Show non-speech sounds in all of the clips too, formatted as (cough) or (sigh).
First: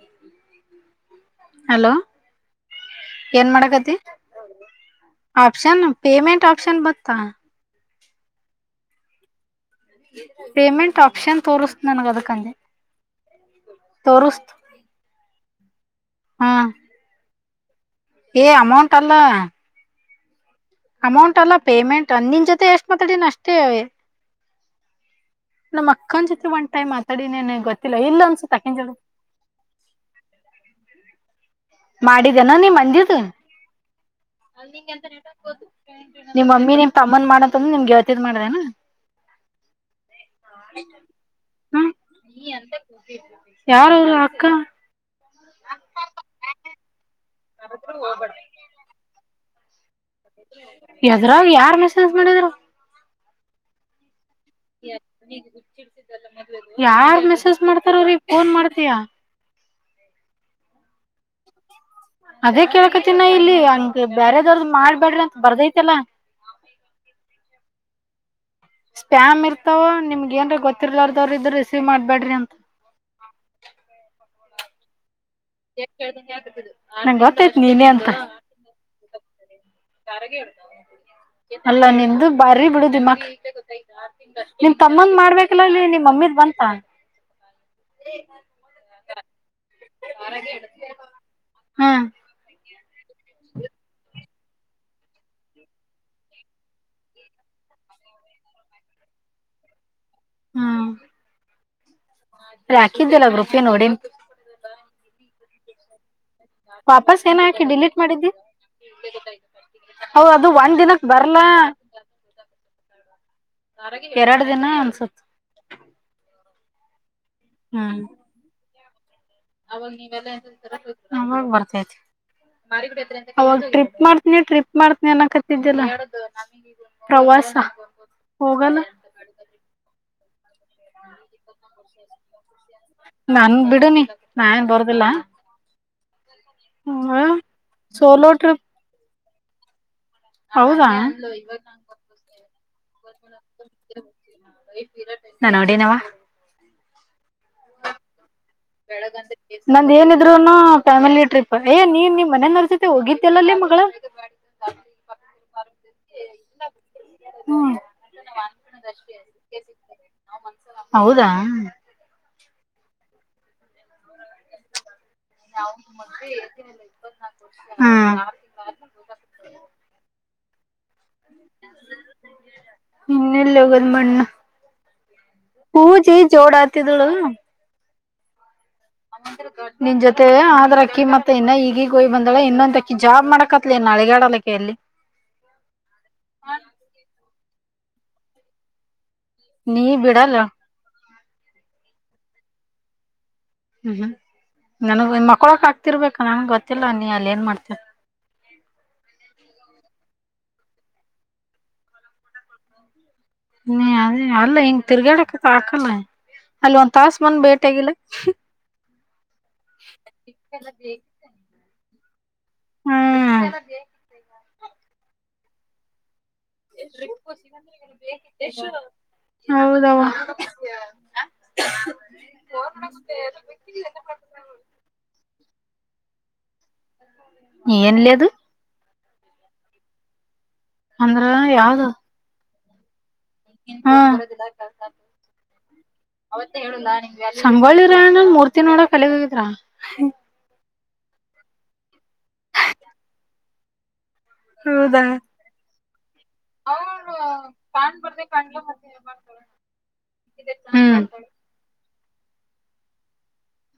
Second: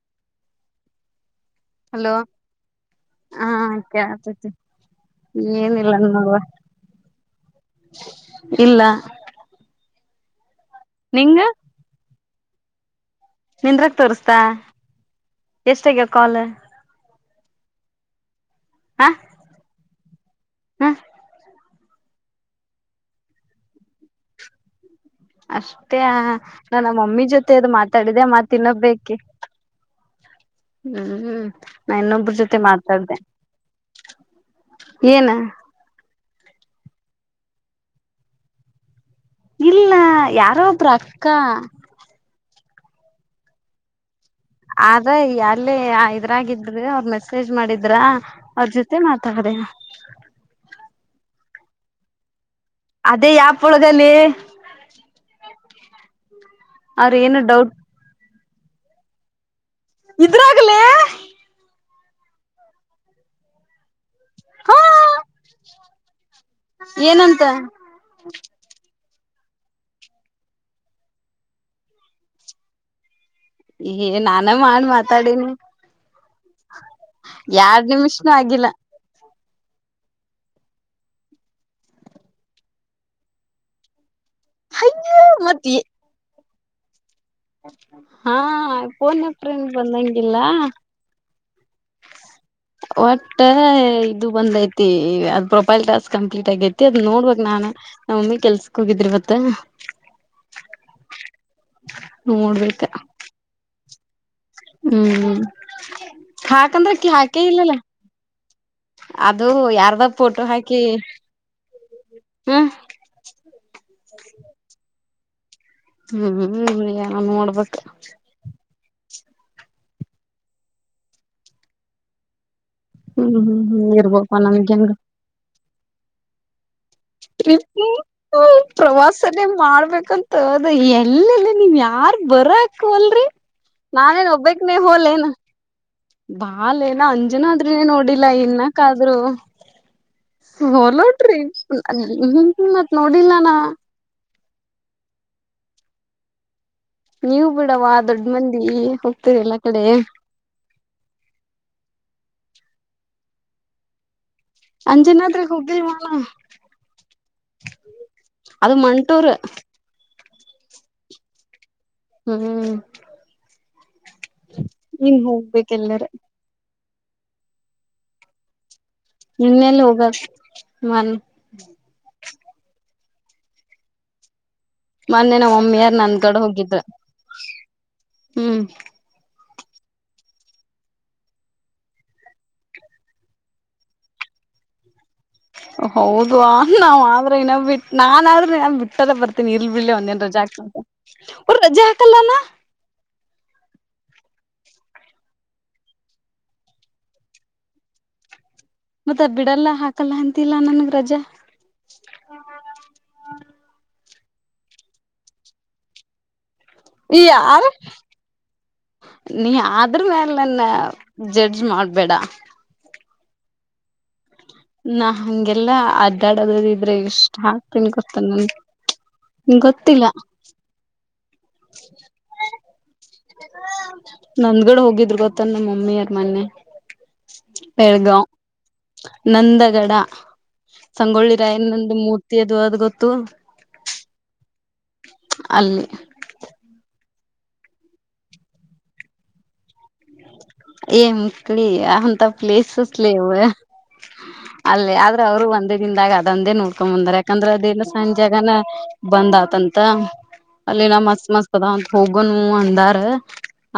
(inaudible) Hello ಹಾ ಏನ್ ಮಾಡಕತಿ ಕೇಳತತಿ ಆಪ್ಷನ್ ಏನಿಲ್ಲ ನೋಡುವ ಪೇಮೆಂಟ್ ಆಪ್ಷನ್ ಬತ್ತಾ ಇಲ್ಲ ಹ (inaudible) ಪೇಮೆಂಟ್ ಆಪ್ಷನ್ ತೋರಿಸ ನನಗ ಅದಕ್ಕೆ ಕಂದೆ ನಿಂದ್ರಕ್ ತೋರ್ಸ್ತಾ ಎಷ್ಟಗ್ಯ ಕಾಲ್ ಹಾ ಏ ಅಮೌಂಟ್ ಹ ಅಲ್ಲ ಹ ಅಮೌಂಟ್ ಅಲ್ಲ ಪೇಮೆಂಟ್ ನಿನ್ ಜೊತೆ ಎಷ್ಟು ಮಾತಾಡಿನ ಅಷ್ಟೇ ನಮ್ ಅಷ್ಟೇ ಅಕ್ಕನ್ ಜೊತೆ ಒಂದ್ ನಾನ್ ಟೈಮ್ ಮಮ್ಮಿ ಮಾತಾಡಿನೇನ್ ಜೊತೆ ಅದು ಗೊತ್ತಿಲ್ಲ ಇಲ್ಲ ಮಾತಾಡಿದೆೆ ಮತ್ತ್ ಅನ್ಸುತ್ತೆ ಇನ್ನ ಅಕಿನ್ ಜೊತೆ ಒಬೇಕಿ ಹ್ಮ ಮಾಡಿದನ ನೀ ಮಂದಿದ್ ಏನ (unintelligible) ನಿಮ್ ಮಮ್ಮಿ ನಿಮ್ ತಮ್ಮನ್ ಮಾಡತ್ಂದ್ರೆ ನಿನ್ ಗೆಳತಿಗೆ ಮಾಡಿದ್ಯೇನ. ಇಲ್ಲ ಯಾರೋ ಒಬ್ಬರು ಅಕ್ಕ. ಯಾರು ಅವ್ರು ಅಕ್ಕ ಆದ್ರ ಅಲ್ಲಿ ಇದ್ರಾಗಿದ್ರೆ ಅವ್ರ ಮೆಸ್ಸ್ ೇಜ್ ಮಾಡಿದ್ರಾ ಅವ್ರ ಜೊತೆ ಮಾ ತದ ಯದ್ರಾಗ ಯಾರ್ ಮೆಸೇಜ್ ಮಾಡಿದರು. ಅದೇ ಯಾ ಪುಳದಲ್ಲಿ ಅವ್ರ ಯಾರ್ ಏನು ಮೆಸೇಜ್ ಡೌಟ್ ಮಾಡ್ತಾರ್ರೀ. ಫೋನ್ ಮಾಡ್ತಯಾ. ಇದ್ರಾಗಲೇ ಅದೇ ಕೇಳ್ಕತಿನ ಇಲ್ಲಿ ಬೇರೆದವ್ರದ ಹಾ ಮಾಡ್ಬೇಡ್ರ ಅಂತ ಬರ್ದೈತಲ್ಲ ಏನಂತ ಸ್ಪ್ಯಾಮ್ ಇರ್ತಾವ ನಿಮಗೆ ಏನ್ರ ಗೊತ್ತಿರ್ಲಾರದವ್ರರು ಇದ್ರ ರಿಸೀವ್ ಮಾಡ್ಬೇಡ್ರಿ ಅಂತ ನಾನ ಮಾಡ ಮಾತ್ ನಂಗೆ ಗೊತ್ತಾಯತನಿ ನೀನೇ ಎರಡ್ ಅಂತ ನಿಮಿಷನೂ ಆಗಿಲ್ಲ ಎಲ್ಲ ನಿಂದು ಬಾರಿ ಬಿಡು ದಿಮಾಕ್ ನಿನ್ ತಮ್ಮಂದ ಅಯ್ಯೋ ಮಾಡ್ಬೇಕಲ್ಲ ಮತ್ ಇಲ್ಲಿ ನಿನ್ ಮಮ್ಮೀದ ಬಂದ್ ಹಾ ಹಾ ಫೋನ್ಪ್ರ ಬಂದಂಗಿಲ್ಲ ಹ್ಮ್ ಒಟ್ಟ ಇದು ಬಂದೈತಿ ಅದ್ ಪ್ರೊಫೈಲ್ ಟಾಸ್ಕ್ ಕಂಪ್ಲೀಟ್ ಆಗತಿ ಅದ್ ನೋಡ್ಬಕ್ ನಾನ್ ನಮ್ಮ ಮಮ್ಮಿ ಕೆಲ್ಸಕ್ ಹೋಗಿದ್ರಿವತ್ತ. ಹ್ಮ ನೋಡ್ಬೇಕ ಹಾಕಿದ್ದಲ್ಲ ಗರುಪಿ ನೋಡಿ ಹ್ಮ್ ಹಾಕಂದ್ರ ಅಕಿ ವಾಪಸ್ ಏನ ಹಾಕೇ ಹಾಕಿ ಇಲ್ಲಲ್ಲ ಡಿಲೀಟ್ ಮಾಡಿದ್ದಿ ಅದು ಯಾರ್ದ ಹೌದ ಫೋಟೋ ಅದು ಒಂದ್ ಹಾಕಿ ದಿನಕ್ ಬರ್ಲ್ಲ ಹ್ಮ ಎರಡು ದಿನ ಅನ್ಸ ಹ್ಮ್ ಹ್ಮ ನಾು ನೋಡ್ಬೇಕ ಹ್ಮ್ ಅವಾಗ ನೀವೆಲ್ಲಾಗ ಬರ್ತೈತಿ ಹ್ಮ್ ಾಗ ಹ್ಮ್ ಹ್ಮ್ ಟ್ರಿಪ್ ಇರ್ಬಪ್ಪ ಮಾಡ್ತಿನಿ ಟ್ರಿಪ್ ನಮ್ಗೆನ್ ಮಾಡ್ತೀನಿ ಅನ್ನ ಕತ್ತ ತಿಲ್ಲ ಟ್ರಪ್ ಪ್ರವಾಸನೇ ಮಾಡ್ಬೇಕಂತ್ ಹೌದ ಎಲ್ಲೆಲ್ಲ ನೀವು್ ಯಾರ್ ಬರ ಹೋಲ್ರಿ ನನ್ ಬಿಡು ನೀ ನಾನೇನ್ ಒಬ್ಬಕ್ ನಾನ್ ನೀವ್ ಬರ್ದಿಲ್ಲ ಹೋಲೇನ್ ಬಾಲ್ ಏನ ಹ ಅಂಜನಾದ್ರಿ ಆದ್ರನೇ ನೋಡಿಲ್ಲ ಸೋಲೋ ಟ್ರಿಪ್ ಇನ್ನಕ್ಕ ಆದ್ರು ಹೌದಾ ಸೋಲೋಟ್ರಿಪ ಹ ಮತ್ ನೋಡಿಲ್ಲಾನ ನಾ ನೋಡಿನವ ನೀವು ಬಿಡವಾ ದೊಡ್ಡ ನಂದ ಏನಿದ್ರುನು ಫ್ಯಾಮಿಲಿ ಟ್ರಿಪ್ ಏ ನೀನ್. ಮನ ನರ್ಸತೆ ಹೋಗಿಲ್ಲಲ್ಲೇ ಮಗಳ. ಅಂಜಿನಾದರಿ ಹತ್ರರಿ ಹುಬ್ಬಿ ಮಳ ಹ್ಮ್ ಅದು ಮಂಟೂರ್ ಹೌದಾ. ಹ್ಮ್. ನೀನ್ ಹೋಗ್ಬೇಕ ಎಲ್ಲಾರ ಮದೆಲ್ಲ. ಹ್ಮ್ಮ್. ನಿನ್ನೆಲ್ಲಿ ಹೋಗ ಮನ್. ಹ್ಮ್ ಇನ್ನಲ್ಲೋಗದ ಮಣ್ಣು. ಮೊನ್ನೆ ನ ಒಮ್ಮಿಾರ್ ನಂದಗಡೆ ಹೋಗಿದ್ರ. ಆತಿದಳು ಹ್ಮ್. ನಿನ್ ಜೊತೆ ಆದ್ರ ಅಕ್ಕಿ ಮತ್ತೆ ಇನ್ನ ಈಗೀಗ್ ಹಯ್ ಬಂದಾಳೆ ಇನ್ನೊಂದ ಅಕ್ಕಿ ಜಾಬ್ ಮಾಡಕತ್ಲಿ ಇನ್ನ ಹಳಿಗಾಡ್ ಅಲಕಲ್ಲಿ. ಹೌದುವ ನಾವ್ ಆದ್ರೆ ಇನ್ನ್ ಬಿಟ್ಟ. ನಾನನ್ದ್ರೂ ನನ್ ಬಿಟ್ಟದ ಬರ್ತನೆ. ಇಲ್ ನೀ ಬಿಡ್ಲ್ಲ ಒಂದ ಬಿಡಲ್ಲ ರಜ ಆಗ್ತಂತ ಒ ಜಾಕಲ್ಲಾನ (unintelligible) ಹ್ಮ್ ಹ್ಮ್ ನನಗ್ ಮಕ್ಕಳಕ್ ಆಕ್ತಿರ್ಬೇಕ ನನ್ ಗೊತ್ತಿಲ್ಲ ನೀ ಅಲ್ಲಿ ಏನ್ ಮಾಡ್ತ ಮತ್ತ ಬಿಡಲ್ಲ ಹಾಕಲ್ಲ ಅಂತಿಲ್ಲ ನನ್ಗ್ ರಜಾ. ನೀ ಅದೇ ಅಲ್ಲ ಹಿಂಗ ತಿರ್ಗಾಡಕತ್ ಹಾಕಲ್ಲ ಅಲ್ಲಿ ಒಂದ್ ತಾಸ ಈ ಮಂದ ಬೇಟ ಯಾರ ಆಗಿಲ್ಲ ನೀ ಆದ್ರ ಮೇಾಲ ನನ್ನ ಜಡ್ಜ್ ಮಾಡ ಬಿಡ ಹ್ಮ್ ನಾ ಹಂಗೆಲ್ಲ ಅ ನನ್ ಹೌದ. ಗೊತ್ತಿಲ್ಲ ನಂದ್ಗಡೆ ಹೋಗಿದ್ರು ಗೊತ್ತ ನಮ್ಮ ಮಮ್ಮಿಯಾರ್. ಮನ್ನೆ. ನೀಏನ್ಲದು ನಂದಗಡ ಅಂದ್ರ ಸಂಗೊಳ್ಳಿ ರಾಯನಂದು ಮೂರ್ತಿ. ದೊ ಅದ ಗೊತ್ತು. ಹ ಅಲ್ಲಿ ಅವತ್ತೇ ಹೇಳುಲ್ಲ ಸಂಬೊಳ್ಳಿರ್ಣ ಮೂರ್ತಿ ನೋಡಕ್ ಕಲಗೊಗಿದ್ರ ಎ ಮುಕ್ಲಿ ಅಂತ ಪ್ಲೇಸಸ್ ಲೇವ. ಅಲ್ಲೇ ಹೌದಾ ಆದ್ರೆ ಅವರು ಒಂದೇ. ಬಿಂದಾಗ. ದಂದೆ ನೋಡ್ಕೊಂಡ್ ಬಂದಾರ ಯಾಕಂದ್ರೆ ಅದೇನ ಸಂಜಗನ ಬಂದ ಆತಂತ ಅಲ್ಲಿನ ಹ್ಮ್ ಮಸ್ತ್ ಮಸ್ ಅದಂತ ಹೋಗ್ ಗೊಂ ಊ ಅಂದಾರ.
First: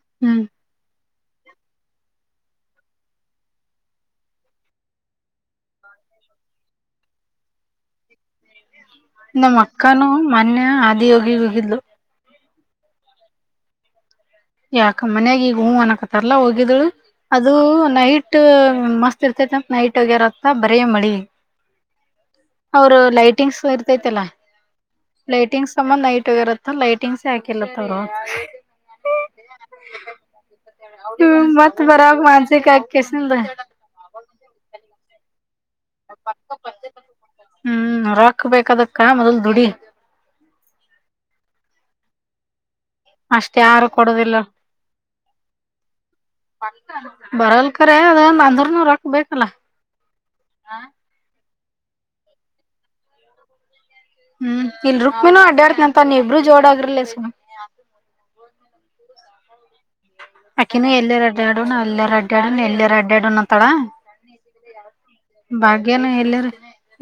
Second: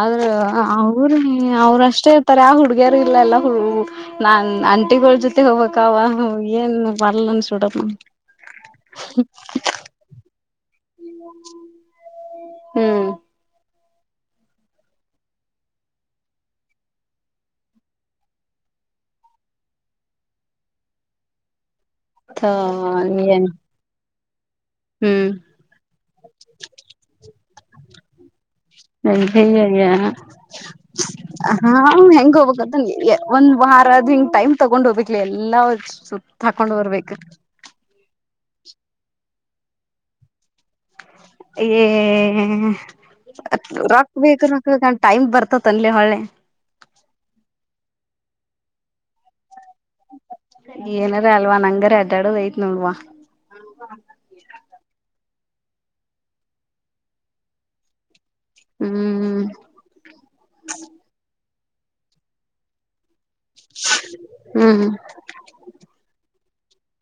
ಆದ್ರ ಹ್ಮ್ ಆ ಹುರ್ ಅವ್ರ ಅಷ್ಟೇ ಇರ್ತಾರೆ ಆ ಹುಡ್ಗ್ಯರು ಇಲ್ಲ ಎಲ್ಲಾ ಹ ನಾನ್ ಅಂಟಿಗಳ ಜೊತೆ ಹೋಗ್ಬೇಕ್ ಅವ ಏನ್ ಬರ್ಲ್ಲನ್ಸುಬಿಟ್ಟತ್ ನಮ್ಮ ಅಕ್ಕನು ಮೊನ್ಯ ಅ ಎ ಹೋಗಿ ಹೋಗಿದ್ಲು ಹ್ಮ್ ಯಾಕ ಮನ್ಯಾಗ ಈಗ ಹೂ ಅನ್ಕತಾರಲ್ಲ ಹೋಗಿದಳು ಅದು ನೈಟ್ ಮಸ್ತ್ ಇರ್ತೇತಿ ನೈಟ್ ಆಗ್ಯಾರತ್ತ ಬರಿ ಮಳಿ ಅವರು ಏನ್ ಲೈಟಿಂಗ್ಸ್ ಇರ್ತೈತಲ್ಲ ಲೈಟಿಂಗ್ಸ್ ಸಮ್ಮ ನೈಟ್ ಆಗ ಇರತ್ತ ಲೈಟಿಂಗ್ಸ್ ಹಾಕಿ ಎಲ್ಲತ್ತವ್ರ ಅಯಯ್ಯಯ್ಯ ಹ್ಮ್ ಹಾ ಮತ್ ಬರಾಗ ಹೆಂಗ ಮಾನ್ಸಿಕ ಹೋಗಬೇಕತ್ನ್ ಆಕ್ಯಸಿಂದ ಒಂದ್ ವಾರ ಆದ ಹಿಂಗ್ ಟೈಮ್ ತಗೊಂಡ್ ಹೋಬೇಕ್ ಲೆ ಅಲ್ಲಿ ಲೌಡ್ ಸುತ್ತ ಹಾಕೊಂಡ್ ಬರ್ಬೇ ರಾಕ್ ಬೇಕದಕ್ಕ ಮೊದಲ್ ದುಡಿ ಏ. ಅಷ್ಟ ಯಾರು ಕೊಡೋದಿಲ್ಲ ರೋಕ್ಬೇಕ್ ರೋಕ್ಬೇಕ್ ಅಂತ್ ಟೈಮ್ ಬರ್ತತ್ ಏನ್ ಲೆ ಹೊಳ್ಳೆ ಖರೆ ಅದ ಅಂದ್ರನೂ ರೊಕ್ ಬೆಕಲ್ಲಾ ಏನರ. ಅಲ್ವಾ ನಂಗರ ಅಡ್ಡಡ ಐತ್ ನೋಡವಾ ಹ್ಮ್ ಇಲ್ರ ಮೇನು ಅಡ್ಡ ಅರ್ತನ ತ ನೀ ಇಬ್ಬರು ಜೋಡ ಆಗ್ರಲ್ಲಸ. ಹ್ಮ್ ಅಕೆನ ಎಲ್ಲರ ರಡ್ಡ ನ ಅಲ್ಲೇ ರಡ್ಡ ಎಲ್ಲೆ ರಡ್ಡನು (unintelligible) ತಳ ಹ್ಮ್ ಭಾಗ್ಯನ ಎಲ್ಲಾರ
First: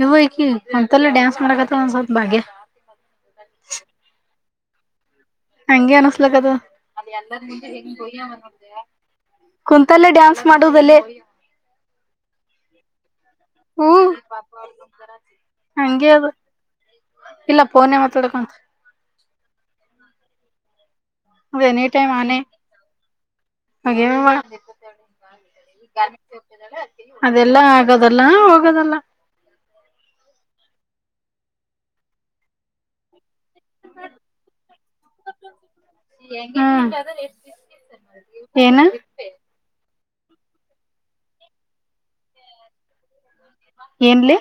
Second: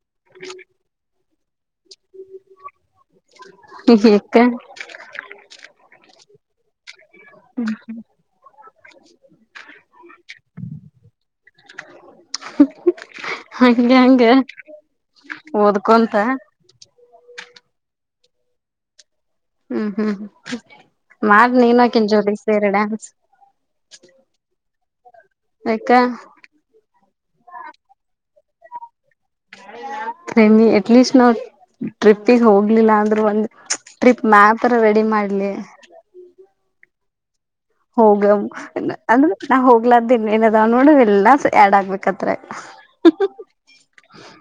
ಇವಕಿ ಒಂತಲ್ಲ ಡ್ಯಾನ್ಸ್ ಮಾಡಕತ್ತ ಒಂದ್ಸವಲ್ತ್ ಭಾಗ್ಯ. ಹ. (inaudible) ಹಂಗೆ ಅನ. ಲ ಕದ ಕುಂತಲ್ಲೇ ಡ್ಯಾನ್ಸ್ ಮಾಡೋ ದಲ್ಲೇ ಹಂಗೆ ಹ್ಮ್ ಹಂಗೆ ಹಂಗೆ ಓದ್ಕೊಂತ ಅದು ಇಲ್ಲ ಫೋನ್ ಡಕಂ (inaudible) ತ ಹ (unintelligible) ಅದ ಎನಿ ಟೈಮ್ ಆನೆ ಹಾಗ ಯಾಕ ಅದೆಲ್ಲ ಆಗದಲ್ಲ ದಲ್ಲ ಎಟ್ಲೀಸ್ಟ್ ನಾವ್ ಟ್ರಿಪ್ಪಿಗೆ ಹೋಗ್ಲಿಲ್ಲ ಅಂದ್ರೂ ಒಂದ ಟ್ರಿಪ್ ಮ್ಯಾಪರ ರೆಡಿ ಮಾಡ್ಲಿ ಹೋಗ ಏನ ಅಂದ್ರ ನಾ ಹೋಗ ಆಗ್ಲ್ದನ್ ಏನದ್ಬಡ ಎಲ್ಲ ಆಡ್ ಆಗ್ಬೇಕತ್ರ ಏನ್ಲಿ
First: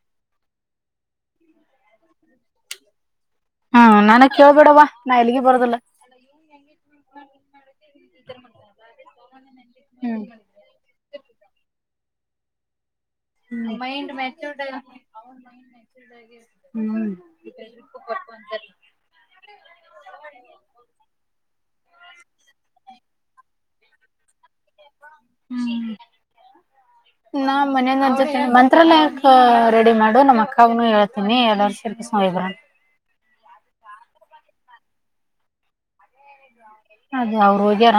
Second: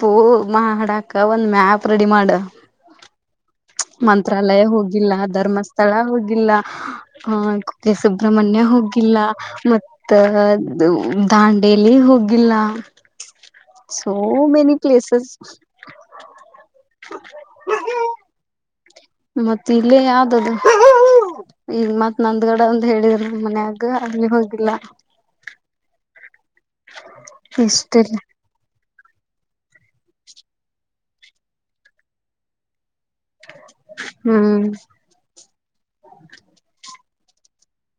ಪ್ಪೂ ಮಾ ಹಡಾಕ ಒಂದ್ ಮ್ಯಾಪ್ ರೆಡಿ ಮಾಡ ಹ್ಮ ನನಗ್ ಮಂತ್ರಾಲಯ ಕೇಳ್ಬೇಡವ ಹೋಗಿಲ್ಲ ನಾ ಎಲ್ಲಿಗೆ ಬರೋದಿಲ್ಲ ಧರ್ಮಸ್ಥಳ ಹೋಗಿಲ್ಲ ಆ ಕುಕ್ಕೆ ಸುಬ್ರ್ಮಣ್ಯ ಹೋಗಿಲ್ಲ ಮತ್ತ ದಾಂಡೇಲಿ ಹೋಗಿಲ್ಲ ಸೋ ಮೆನಿ (inaudible) ಪ್ಲೇಸಸ್ ಮ್ ಮ ಮತ್ ಇಲ್ಲೇ ಯಾವ್ದದು (unintelligible) ಈಗ ಮತ್ ನಂದ್ಗಡ ಒಂದು ಹೇಳಿದ್ರ ಮನೆಯಾಗ ಹ (unintelligible) ಹ್ಮ್ ನ ಮನೆ ಇಷ್ಟಿಲ್ಲ ನತೆ ಮ ಮಂತ್ರಾಲಯ ಕೆ ರೆಡಿ ಮಾಡು ನಮ್ಮ್ ಅಕ್ಕಾಗನು ಹೇಳ್ತೀನಿ ಎಲ್ಲ ವನ್ ದಿನಕ್ ಬರೋಣ ಹ್ಮ್ ಅದ ಅವರು ಹೋಗ್ಯಾರ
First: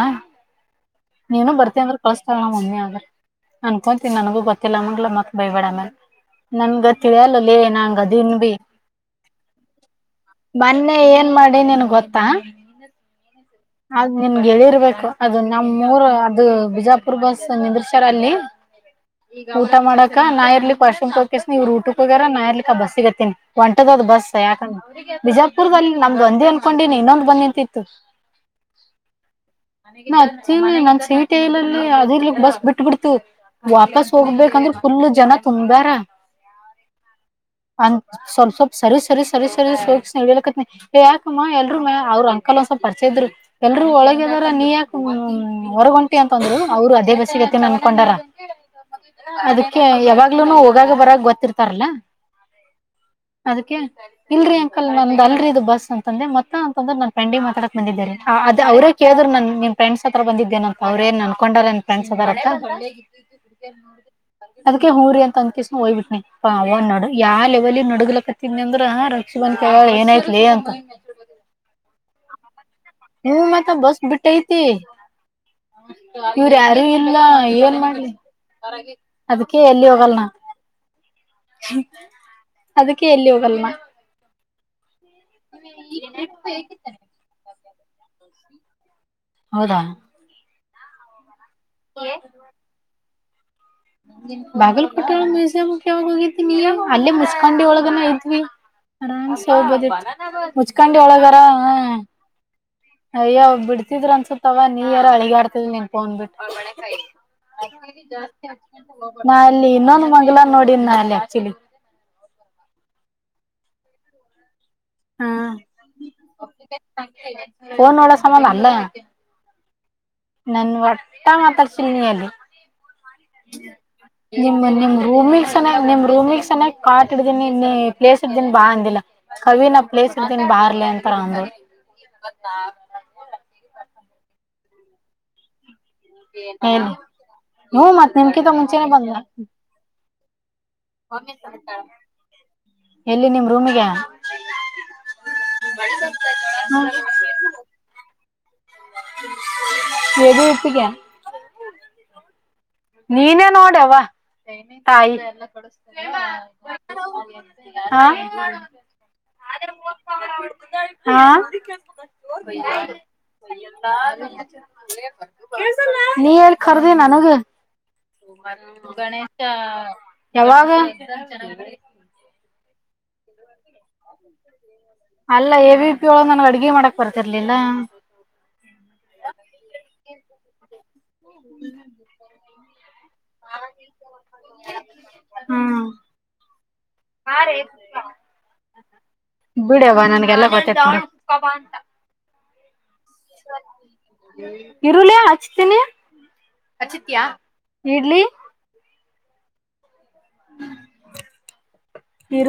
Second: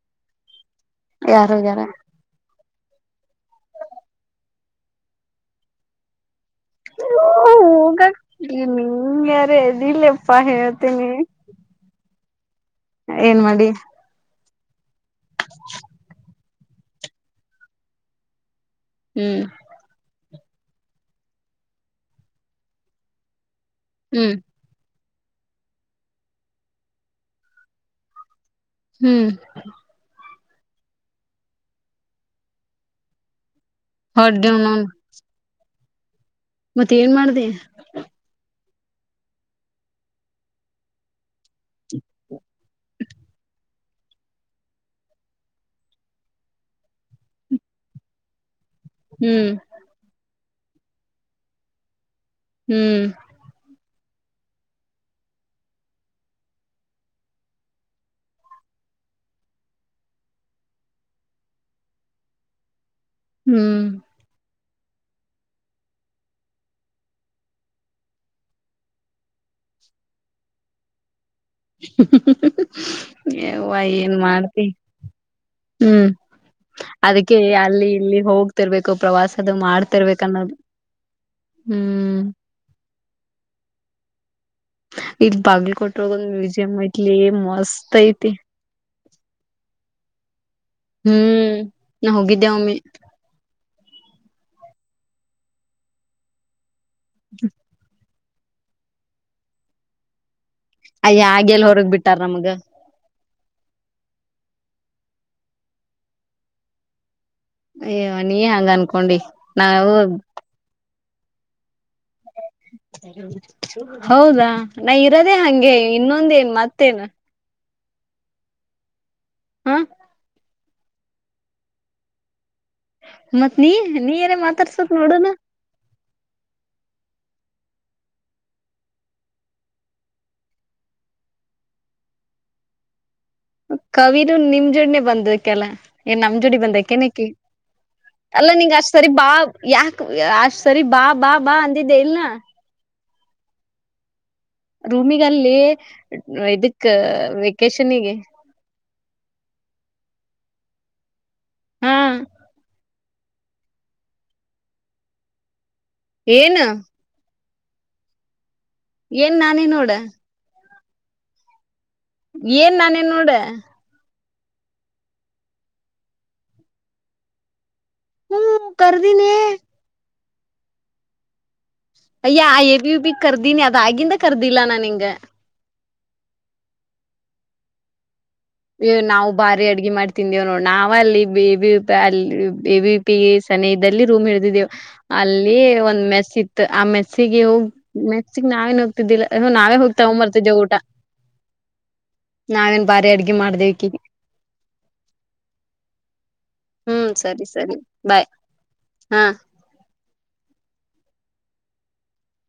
ನೀವನು ಬರ್ತ ಯಾರೋಗ್ಯಾರ ಅಂದ್ರೆ ಕಳಸ್ತಾಲ್ ನ ಮಮ್ಮಿ ಅನ್ಕೊಂತೀನಿ ನನ್ಗೂ ಗೊತ್ತಿಲ್ಲಂಗಲ ಮತ್ತ ಬೈಬೇಡ್ಮೇಲೆ ನನ್ ಗೊತ್ತಿದೆ ಅಲ್ಲ ಲ ನಂಗ ಹೋಗ ಅದನ್ ಭ ನಿಂಗ್ಯಾರ ಎದಿಲ್ಲಪ್ಪಾ ಮೊನ್ನೆ ಹೇಳ್ತೀನಿ ಏನ್ ಮಾಡಿ ನನ್ ಗೊತ್ತ ಹಾ ಏನ್ ಮಾಡಿ ನಮ್ಗೆರ್ಬೇಕು ಅದು ನಮ್ಮ್ ಮೂರ್ ಅದು ಬಿಜಾಪುರ್ ಬಸ್ ನಿದ್ರಶಾರ ಅಲ್ಲಿ ಹ್ಮ್ ಈಗ ಊಟ ಮಾಡಕ್ ಹ ನಾ ಇರ್ಲಿ ಪರ್ಶಮ ತಕನ ನೀವು ರೂಟಕ್ ಹೋಗ್ಯಾರ ನಾ ಇರ್ಲಿಕ್ಕೆಕ್ಕ ಬಸ್ ಸಿಗತ್ತಿನಿ. ಒಂಟದ ಅದ ಬಸ್ಸ ಹ್ಮ್ ಯಾಕಂದ. ಬಿಜಾಪುರ್ದಲ್ಲಿ ನಮ್ದು ಒಂದೇ ಅನ್ಕೊಂಡೀನಿ ಇನ್ನೊಂದು್ ಬಂದ ನಿಂತಿತ್ತು. ಹ್ಮ್ ನಾ ನನ್ ಸೀಟಿಲ್ಲಿ ಅದ ಇಲೀ ಬಸ್ ಬಿಟ್ಟ ಬಿಟ್ ಬಿಡ್ತು. ವಾಪಸ್ ಹೋಗ್ಬೇಕಂದ್ರೆ ಫುಲ್ ಜನ ತುಂಬಾರ. (inaudible) ಮತ್ತೆ ಏನ್ ಮಾಡ್ದ ಅಂದ್ ಸ್ವಲ್ಪ ಸ್ವಲ್ಪ ಸರಿ ಸರಿ ಸರಿ ಸರಿ ಸೋಗ ಇಡಿಯಲಕತ್ ಯಾಕಮ್ಮ ಎಲ್ರುೂ ಮ ಅವ್ರ ಕಲಂದ್ವಲ್ ಪರಿಚ ಇದ್ರು ಎಲ್ರುೂ ಒಳಗಿದಾರ ನೀ ಯಾಕ ಹೊರಗುಂಟಿ ಅಂತಂದ್ರು ಅವರು ಅದೇ ಬಸ್ಸಿಗೆತ್ತ ಅನ್ಕೊಂಡಾರ. ಹ್ಮ್ ಅದಕ್ಕೆ ಯಾವಾಗ್ ಲೂ ಹೋಗಾಗ ಬರಾಗ ಗೊತ್ತಿರ್ತಾರಲ್ಲ. ಹ್ಮ್ ಅದಕ್ಕೆ. ಇಲ್ರರಿ ಅಂಕಲ್ ನಂದ ಅಲ್ರಿ ಇದು ಬಸ್ ಅಂತಂದೆ ಮತ್ತ ಅಂತಂದ್ರೆ ನನ್ ಫ್ರಂಡಿಗೆ ಮಾತಾಡಕ ಬಂದಿದ್ದೇರಿ. ಹ ಅದ ಅವ್ರೇ ಕೇಳಿದ್ರು ನನ್ ನಿನ್ ಫ್ರಂಡ್ ಹತ್ರ ಬಂದಿದ್ದೇನಂತ ಅವ್ರೇನ್ ಅನ್ಕೊಂಡಲ್ಲ ನಿನ್ ್ರಂಡ್ಸ್ ಅದರ ಅಂತ. ಹ್ಮ್ (unintelligible) ಅದಕಕ್ಕೆ ಹಊರಿ ಅಂತ ಅನ್ಕಿಸಸ ಹಯ್ಬಿಟ್ಟನಿ ಅವ್ ನೋಡು ಯಾವ ಲೆವೆಲ್ ನಡ್ಗ್ಲಕತ್ತಿನಿ ಅಂದ್ರ ರಕ್ಷಿ ಬನ್ ಕೇಳೋಳೆ ಏನಾಯತ್ಲಿ ಅಂತ. (unintelligible) ಹ್ಮ್ ಮತ್ತ ಯವ್ವ ಬಸ್ ಏನ್ ಬಿಟ್ಟೈತಿ ಮಾಡ್ತಿ ಹ್ಮ್ ಇವ್ರ ಯಾರ ಇಲ್ಲ ಅದಕ್ಕೆ ಏನ್ ಅಲ್ಲಿ ಮಾಡ್ಲಿ ಇಲ್ಲಿ ಹೋಗ್ತಿರ್ಬೇಕು ಪ್ರವಾಸದು ಅದಕೆ ಎಲ್ಲಿ ಮಾಡ್ತಿರ್ಬೇಕ ಹೋಗಲ್ನಾ ಅನ್ನೋದು ಹ್ಮ್ ಅದಕ್ಕೆ ಎಲ್ಲಿ ಹೋಗಲ್ನ. ಇಲ್ಲಿ ಬಾಗಲಕೋಟೆ ಒಳಗೊಂದು ಮ್ಯೂಸಿಯಂ ಐಟ್ಲೆ ಮಸ್ತ್ ಆತ ಐತಿ ಹೌದಾ ಹ್ಮ್ ನಾ ಹೋಗಿದ್ದೇವ ಒಮ್ಮೆ ಬಾಗಲ್ಕೋಟರ ಮ್ಯುಜಿಯಮ್ ಯಾವಾಗ್ ಹೋಗಿದಿ ನಿ ಯಾವಾಗ ಹೋಗಿದಿ ಅಲ್ಲಿ ಮುಸ್ಕೊಂಡಿ ಒಳಗನ (unintelligible) ಅರಾಮ್ ಸೆ ಒಗಬೋದಿತು ಮುಚ್ಕೊಂಡಿ ಅಯ್ಯ ಒಳಗಾರ ಆಗ್ಯಲ್ ಹೊರಗ್ ಹ್ಮ್ ಬಿಟ್ಟಾರ ನಮಗ ಅಯ್ಯ ಬಿಡ್ತಿದ್ರ ಅನ್ಸತ್ವ ನೀ ಯಾರ ಅಳಗಾಡ್ತಿಲ್ ನಿನ್ಕೋೊಂಡನ್ ಬಿಟ್ಟ. ಏ ನಿ ನಾ ಇಲ್ಲಿ ಇನ್ನೊಂದು ಮಂಗಲ ನೋಡಿನ್ ಹಲ್ಲ ಆಕ್ಚಲಿ ಹೌದಾ ನಾ ಹಾ ಇರೋದೇ ಹಂಗೆ ಇನ್ನೊಂದ ನ್ ಮತ್ತೇನ್. ಫನ್ ಒಳಾ ಸಮಯ ಅಲ್ಲ ಹ್ಮ ನನ್ ಒಟ್ಟ ಮಾತಾಡ್ಸ ನೀ ಅಲ್ಲಿ ಮತ್ ನೀ ನೀಯರ ನಿಮ್ಮ ಮಾತಾಡ್ಸಕ್ ನಿಮ್ ನೋಡೋಣ ರೂಮಿ ಸ ನಿ ರೂಮಿಕ್ಸ್ ಸನ ಕಾಟ್ ಇಡ್ದನಿ ಪ್ಲೇಸ್ ಹಿಡದಿನಬಾ ಅಂದಿಲ್ಲ ಕವಿನ ಪ್ಲೇಸ್ ಹಿಡಿದಿಣಿ ಬಾ ಇರ್ಲಿ ಅಂತಾರ ಅಂದರು ಕವಿರು ನಿಮ್ ಜೋಡ್ನೆ ಬಂದಕ್ಕೆಲ್ಲ ಏನ್ ನಮ ಜೋಡಿ ಬಂದ ಎಲ್ಲಿ ಕೆನಕಿ ಹ್ಮ ಮತ್ ಅಲ್ಲ ನಿಮ್ಕಿಂತ ನೀಂಗ ಮುಂಚೆನೆ ಅಷ್ಟ ಸರಿ ಬಂದ್ಲ ಬಾ ಯಾಕ ಅಷ್ಟ ಸರಿ ಬಾ ಬಾ ಬಾ ಅಂಧದೆಲ್ ನಾ ಎಲ್ಲಿ ನಿಮ್ ರೂಮಿಗೆ ರೂಮಗ ಅಲ್ಲಿ ಇದಕ್ ವೆೇಕೇಶನಗೆ ನದ ಇಪ್ಪಿಕ (inaudible) ಹ ನೀನೇ ನೋಡವಾ ತಾಯಿ ಯ ಏನು ಹಾ ಏನ್ ನಾನೇ ನೋಡ ಹಾ ಏನ್ ನಾನೇ ನೋಡ ಲ್ಲ ನೀರದ ನಾನಗೆ ಹ್ಮ್ ಕರ್ದಿನಿ ಗಣೇಶ ಯಾವಾಗ ಅಯ ಬಿ ಕರ್ದಿದಿನಿ ಆಗಿಂದ ಕರ್ದಿಲ್ಲಾ ನಾ ನಿಗೆ ಅಲ್ಲ ವಿ ಯೊ ನನು ಅಡ್ಗೆ ಮಾಡಕ್ ಬರ್ತಿರ್ಲಿಲ್ಲ ನಾವು ಭಾರಿ ಅಡ್ಗೆ ಮಾಡ್ತಿಂದೇವ್ ನೋ ನಾವ ಅಲ್ಲಿ ಬೇಬಿ ಅ ಇವಿ ಪಿ ಸನಿ ಇದಲ್ಲಿ ರೂಮ್ ಹಿಡ್ದಿದ್ದೇವು ಅಲ್ಲಿ ಹ್ಮ್ ಒಂದ್ ಮೆಸ್ ಇತ್ತು ಆ ಮೆಸ್ಸಿಗೆ ಹೋಗಿ ಮೆಸ್ಸಿಗೆ ನಾವೇನು ಬಿಡವ ನನ್ಗೆಲ್ಲ ಗೊತ್ತೇತನಿ ನಾವನ್ ಬರ ಇರುಳಯ ಹಚ್ತೀನಿಯ ಹ್ಮ್ ಸರಿ ಸರಿ ಇಡ್ಲಿ ಹಾ ಇರ